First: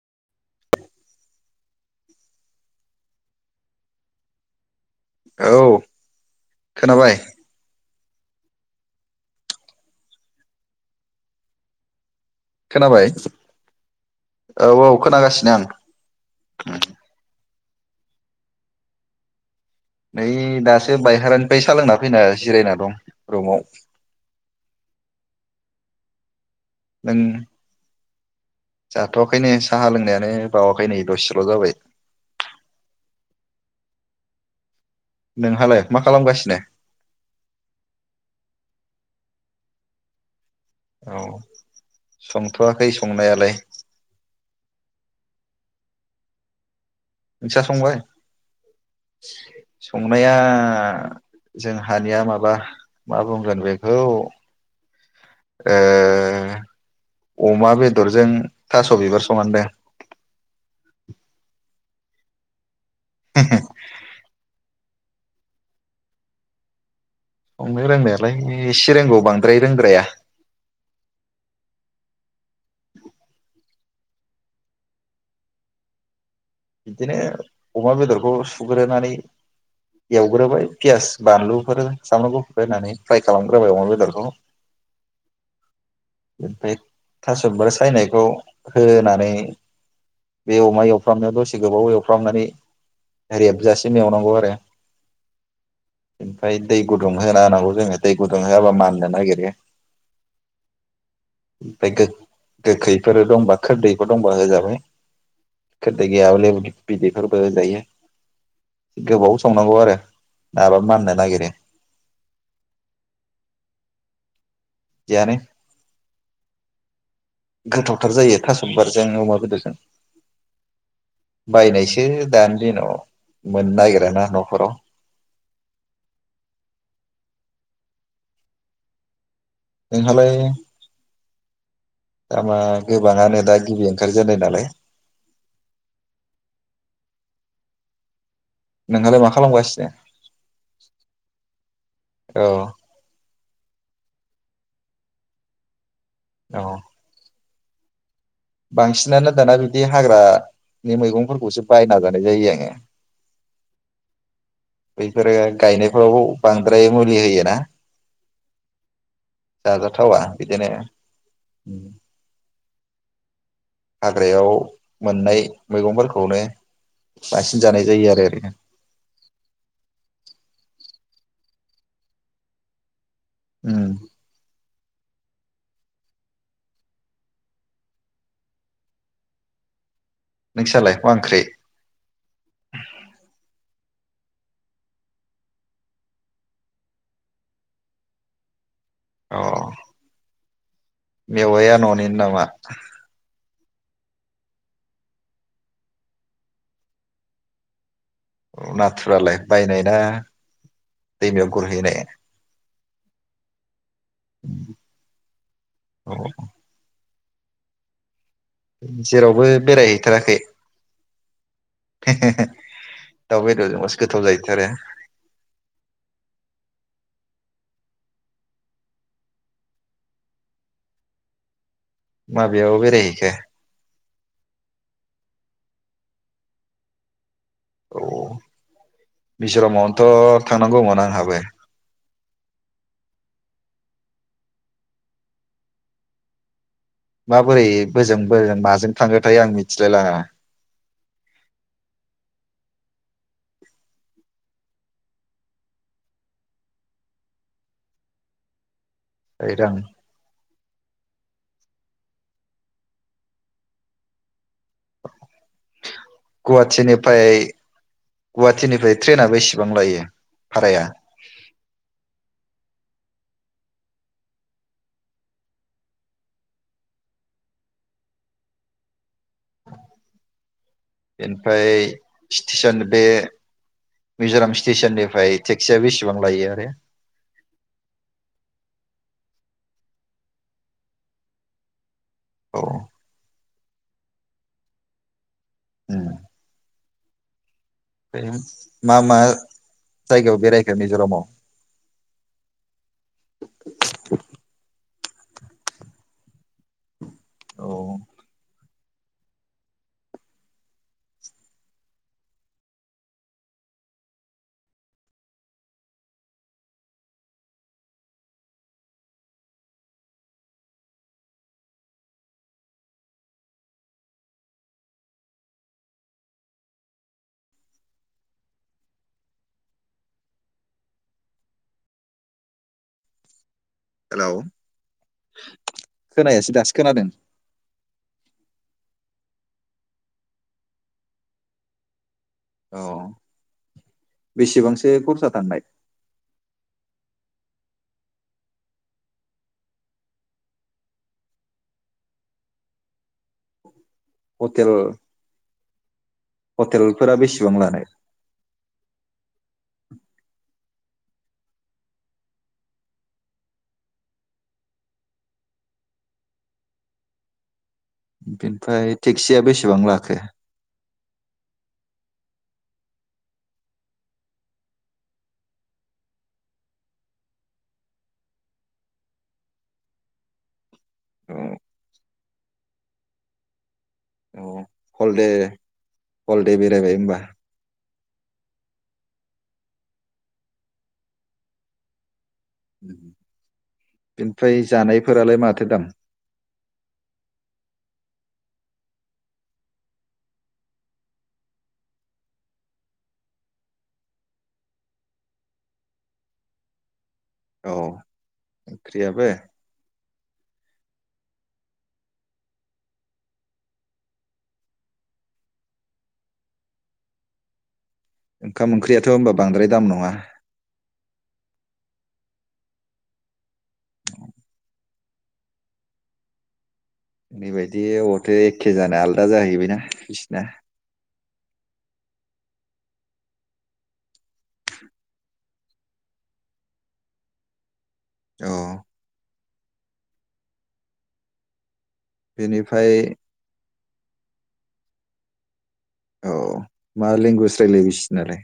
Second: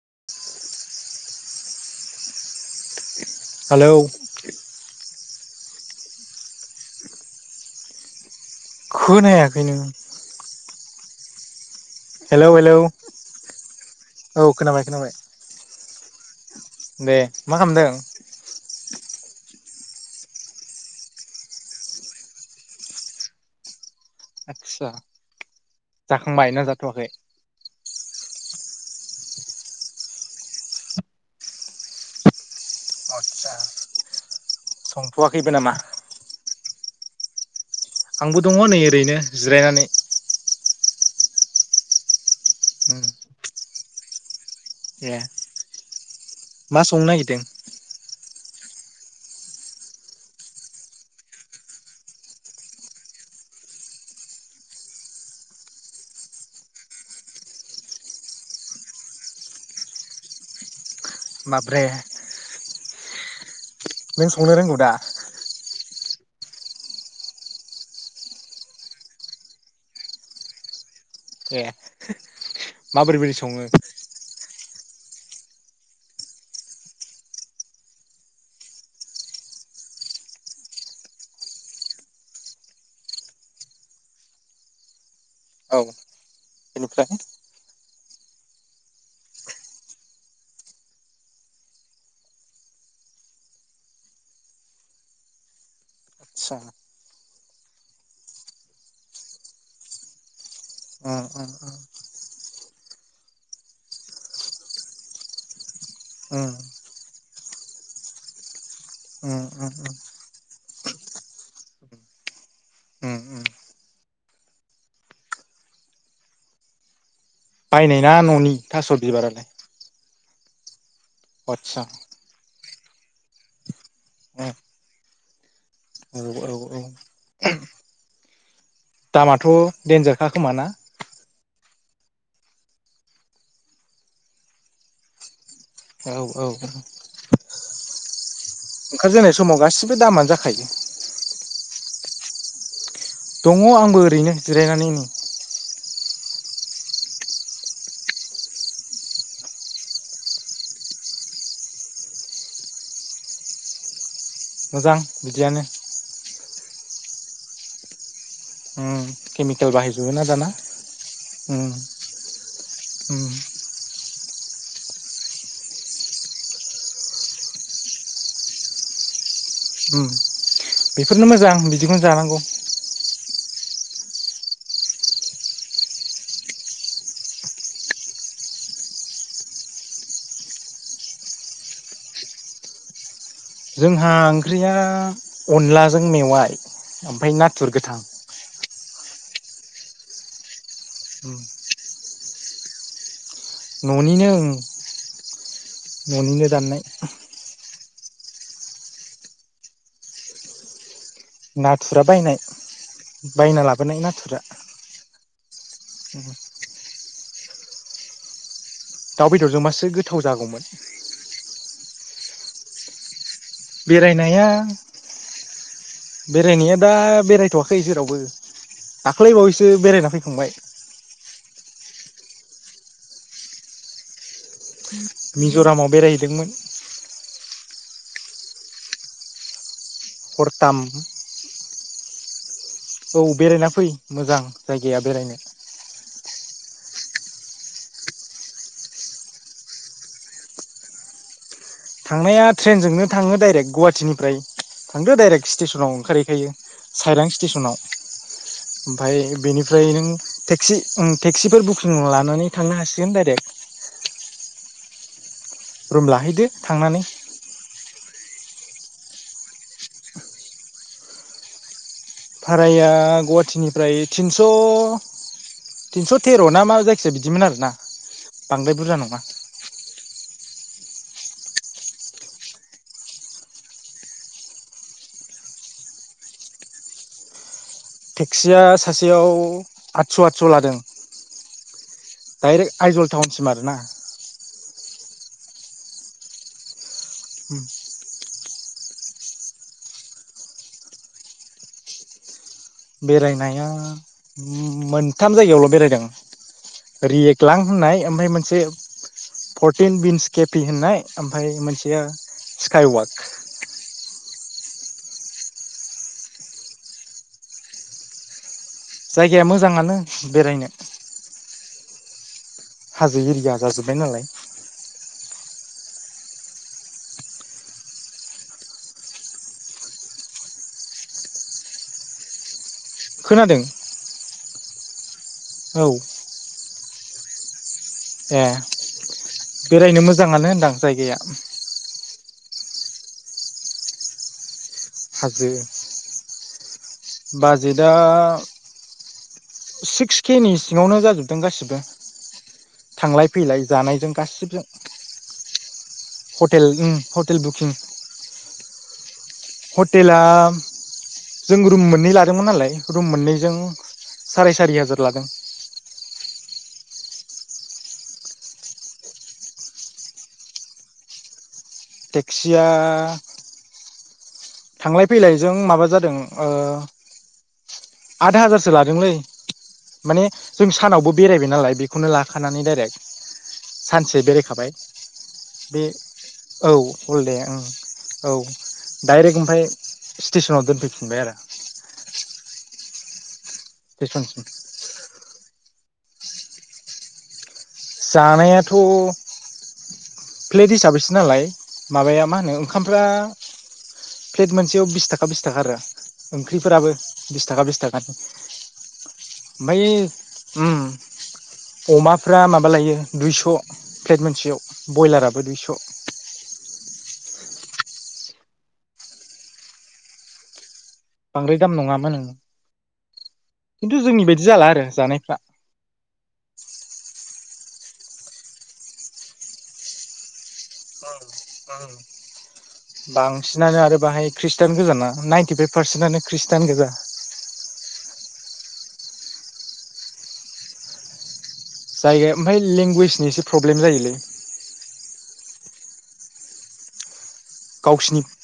[unintelligible] Hello औ खोनाबाय। खोनायाखै नों हेलौ खोनाबाय औ खोनाबाय औ खोनाबाय खोनागासिनो आं दे मा खालामदों? नै दासो बायहेरानिफ्राय सालोंना फैना जिरायना दं रुमाव। आदसा जाखांबाय ना जाथ'वाखै जों जाथ'वखैनो साहा लोंनायानो बावाखै नै दसेल' जाबाय। आदसा संथ'वाखैबो नामा नोंहालाय मा खालामगासिनो? आंबो दङ नै ओरैनो जिरायनानै औ। संथ'वाखै उम संनायालाय ए। मा संनो नागिरदों? नोंस्रा संबाय संनाया जोंहानिया माबा मा बुंगोन बेखौ ओ अमा बेदरजों थास' बिबार संनादों। बाबरे। [unintelligible] संनो रोंनायालाय एसे रोंगौ बांद्राय रोद्राया। ए माबोरै बोरै सङो? बिदिनो अमा बेदरखौ सुग्रोनानै एवग्रोबाय पियास बानलुफोर सामब्रामखौ हुग्रोनानै फ्राय खालामग्रोबाय अमा बेदरखौ औ [unintelligible] बेनिफ्राय थासो बिबार सा खौ होनानै बे अमा एवफ्रामनायाव दसे गोबाव एवफ्रामनानै रेबजासिम एवनांगौ आरो आदसा ओमफ्राय दै गुदुं होना होनांगौ जोङो दै गुदुं होआबा माननो नागिरो उम उम उम ओमफ्राय गोखैफोर दंबा खोरदैफोर दंबा होजाबाय खोरदै उम गैयाबोला बिदैफोरबो होजायो गोबाव उम उम संनांगौ आरो नाबा माननो नागिरो। उम उम जिआनो बायनाय ना गोथावथार जायो न'नि थास' थास'बारजों अमा बिबारालाय बेदरजों आदसा बायनायसो दानो बिनि उनाव मोननो ना गिराना उम न'फोराव। औ औ औ दामा थ' दडेनजारखा नोंहालाय खोमाना? दामा गोबाङानो दा गिबि ओंखारजेननाय नालाय। औ औ औ। नोंहालाय मा ओंखारजेननाय समाव खालामगासिनो गासिबो दामानो जाखायो। औ दङ आंबो ओरैनो जिरायनानै नै। औ बांसिनानो दाना बिदि हाग्रानि मैगंफोरखौसो बायना जानाय जायो आङो। मोजां बैफोरो बिदियानो गायनायफोराव बां द्राय मुलि होयो ना उम केमिकेल बाहाय जोबोना दाना बिदिनो उम उम हाग्रायाव मोननाय मैगंफोरखौनो बांसिन जानाय जायो आरो ओरैनो। ओम बेफोरनो मोजां बिदिखौनो जानांगौ। उम। नोंसालाय मा ओंख्रि। जोंहा ओंख्रिया अनलाजों मेवाइ ओमफ्राय नाथुर गोथां। अ उम मेवाया न'निनो नामा? आह न'निनो ओं न'निनो दाननाय। नाथुरालाय बायनाय ना दैमायाव गुरहैनाय नाथुरा बायनाय बायना लाबोनाय नाथुरा। औ उम दाउ जेरावबो बेदरजोंबासो गोथाव बेरायहैथाराखै? जागौमोन हे हे हे बेरायनाया बेरायनाया दा बेरायथ'वाखै जेरावबो दाख्लैबावैसो बेरायना फैखांबाय। माबेयाव बेराय हैखो? मिज'रामाव बेरायहैदोंमोन। औ मिजरामाव थ' हरथाम थांनांगौमोन आंहाबो। औ बेरायना फै मोजां जायगाया बेरायनो। माबोरै बोजों बोजों माजों थाङोथाय आं मिथिलाय लाङा। थांनाया ट्रेनजोंनो थाङो डाइरेक्ट गहाटिनिफ्राय थांदो डाइरेक्ट स्टेसनाव ओंखारहैखायो साइलां स्टेसनाव। ओमफाय आं बेनिफ्राय नों टेक टेक्सि टेक्सिफोर बुकिं लानानै थांनो हासिगोन डाइरेक्ट रुम लाहैदो थांनानै गुहाथिनिफ्राय गुवाहाटिनिफ्राय ट्रेनआबो इसेबां लायो भाराया भाराया गुवाहाटिनिफ्रायिनस' तिनस' थेर' ना मा जायखिजाया बिदिमोन आरोना बांद्राय बुरजा नङा। बेनिफ्राय स्टेसन बे मिज'राम स्टेसननिफ्राय टेक्सिया बेसेबां लायो आरो। टेक्सिया सासेयाव आतस' आतस' लादों। औ दाइरेक्ट आइजल थाउन सिम आरो ना? ए उम मा मा जायगायाव बेरायखो मिज'रामाव? बेरायनाया मोन थाम जायगायावल' बेरायदों। रियेक्ट लां औ होननाय ओमफ्राय मोनसे फर्टिन बिन्स केपि होननाय ओमफ्राय मोनसेया स्काइवाक जायगाया मोजाङानो बेरायनो हाजो एरिया जाजोब्बाय नालाय खोनादों। हेलौ औ खोनायासै दाससि खोनादों ए बेरायनो मोजाङानो होनदां जायगाया औ बेसेबांसो बेसेबांसो खरसा‌ हाजो दाननाय बाजेटआ सिक्स के नि सिङावनो जाजोबदों गासिबो थांलाय फैलाय जानायजों गासिबजों हटेल हटेल हटेलफोरा हटेल बेसेबां बुकिं लानाय हटेला जों रुम मोननै लादोंमोन नालाय रुम मोननैजों साराय सारि हाजार लादों। बेनिफ्राय टेक्सिया बेसेबां लाखो। टेक्सिया थांलाय फैलायजों माबा जादों आद हाजारसो लादोंलै माने जों सानावबो औ बेरायबाय नालाय बेखौनो थानानै डाइरेक्ट सानसे औ बेरायखाबाय हल दे बे हल दे औ बेरायबाय होमबा हल दे ओं औ डाइरेक्ट ओमफ्राय स्टेसनाव दोनफैफिनबाय आरो उम स्टेसनसिम बेनिफ्राय जानायफोरालाय माथो दाम? जानायाथ' प्लेट हिसाबैसो नालाय माबाया मा होनो ओंखामफ्रा प्लेट मोनसेयाव बिस थाखा बिस थाखा आरो ओंख्रिफोराबो बिस थाखा औ बिस थाखि ओंख्रियाबो ओमफायो ओम अमाफ्रा माबा लायो दुइस' फ्लेट मोनसेयाव ब्रयलाराबो दुइस' ओंखाम ओंख्रियाथ' होनबा बांद्राय दाम नङा। बांद्राय दाम नङामोन ओं खिन्थु जोंनि बायदि जाला आरो जानायफ्रा ओरैबायदि अबावथो एखे जानो आलदा जाहैबायना बिसिना बांसिनानो आरो बाहाय खृष्टान गोजाना नाइनटिफाइभ पारसेन्टआनो खृष्टान गोजा औ। जायगाया ओमफ्राय बेनिफ्राय लेंगुवेजनि एसे प्रब्लेम जायो। [inaudible] औ मा लेंगुवेज रायलायो गावसिनि बिसिनालाय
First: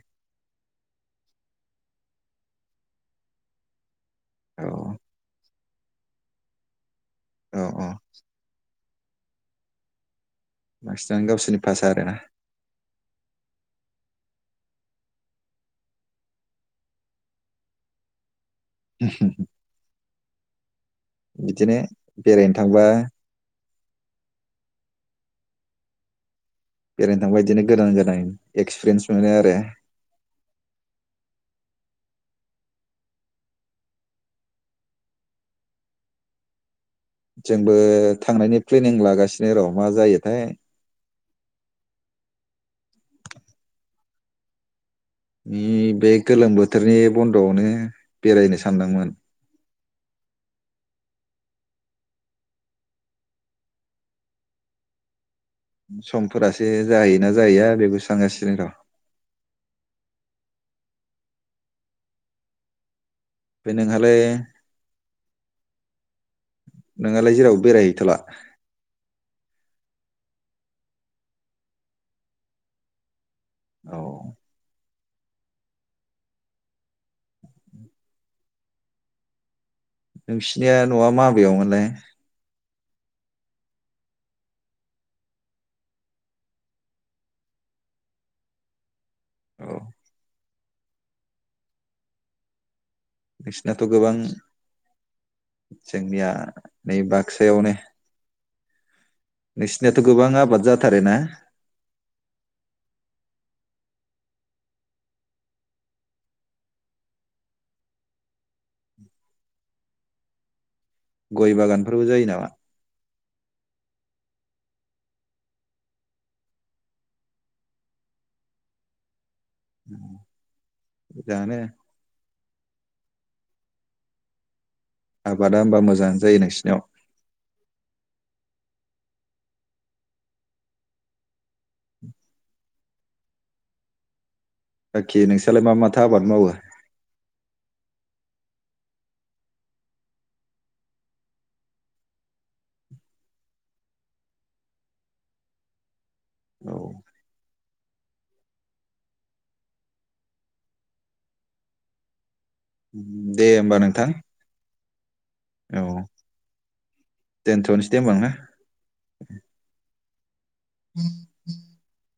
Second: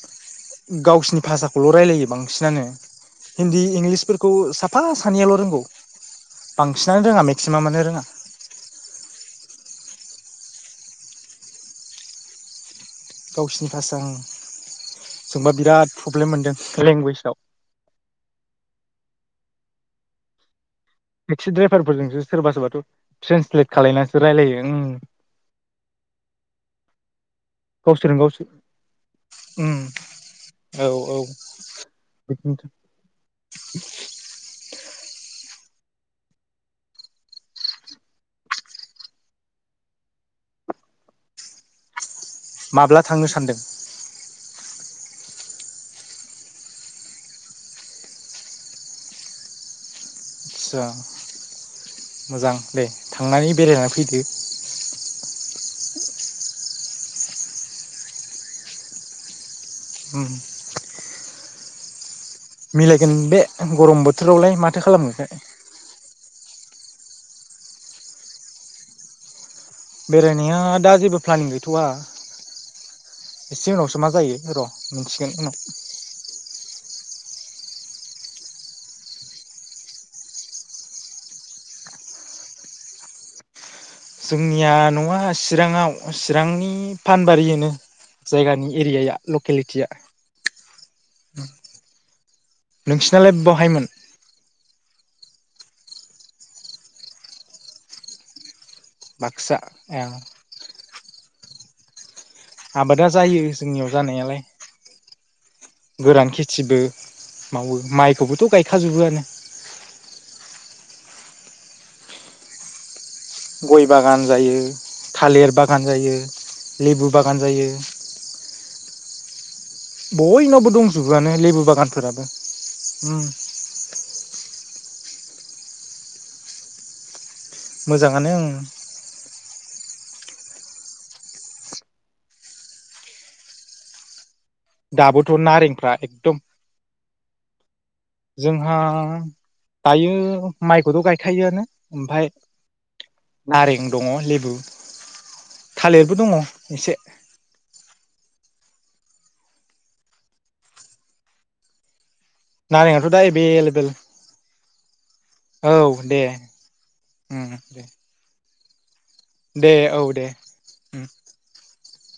गावसिनि भाषाखौल' रायलायो बांसिन। बांसिनानो हिनदि इंलिसफोरखौ औ साफा सानैयाल' रोंगौ। बांसिन रोङा औ मेक्सिमामानो औ रोङा। बांसिनानो गावसोरनि भाषा आरोना गावसिनि भाषा ओं जोंबा बिराद प्रब्लेम मोनदों लेंगुवेजाव। ओहम टेक्सि ड्राइभारफोरजोंसो सोरबा बेरायनो सोरबाथ' थांबा ट्रेनसलेट खालामलायनानैसो रायलायो ओं। [unintelligible] नोंबायदिनो गोदान गोदान एक्सपिरियेन्स मोनो आरो उम औ [unintelligible] जोंबो थांनायनि प्लेनिं लागासिनो र' मा जायोथाय। माब्ला थांनो सानदों? बे गोलोम बोथोरनि बन्द'आवनो बेरायनो सानदोंमोन। आदसा मोजां दे थांनानै बेरायनानै फैदो। समफोरासो जाहैना जाहैया बेबो सानगासिनो र'। उम। मिलाय गोन बे ओमफ्राय गरम नोंहालाय बोथोरावलाय माथो खालामनो? नोंहालाय जेराव बेरायहैथ'ला? बेरायनाया दा जेबो प्लानिं गैथ'वा एसे औ उनावसो मा जायो र'। मोनथिगोन उनाव। नोंसिनिया न'आ माबेयावमोनलाय? जोंनिया नङा चिराङाव चिरांनि फानबारियो जायगानि एरियाया औ लकेलिटिया [unintelligible] नोंसिनालाय नोंसिनाथ' बहायमोन? गोबां जोंनिया नै बाक्सायावनो बाक्सा ए नोंसिनियाथ' गोबां आबाद जा थारो ना आबादा जायो जोंनियाव जानायालाय गोरान खेथिबो मावो माइखौबोथ' गायखाजोबोआनो गय बागानफोरबो जायो नामा? गय बागान जायो थालिर बागान जायो लेबु बागान जायो बयनावबो दंजोबोआनो मोजाङानो लेबु बागानफोराबो [unintelligible] उम आबादा होमबा मोजाङानो जायो नोंसिनियाव मोजाङानो ओं बाखि दाबोथ' नोंसोरलाय मा नारेंफ्रा माथो आबाद एकदम मावो जोंहा दायो माइखौथ' गायखायोआनो ओमफाय नारें दङ लेबु थालिरबो दङ औ एसे नारेंआथ' दा एबे दे होमबा लेबेल नोंथां औ दे ओम दे दोनथ'नोसै होमबा ना दे औ दे [unintelligible]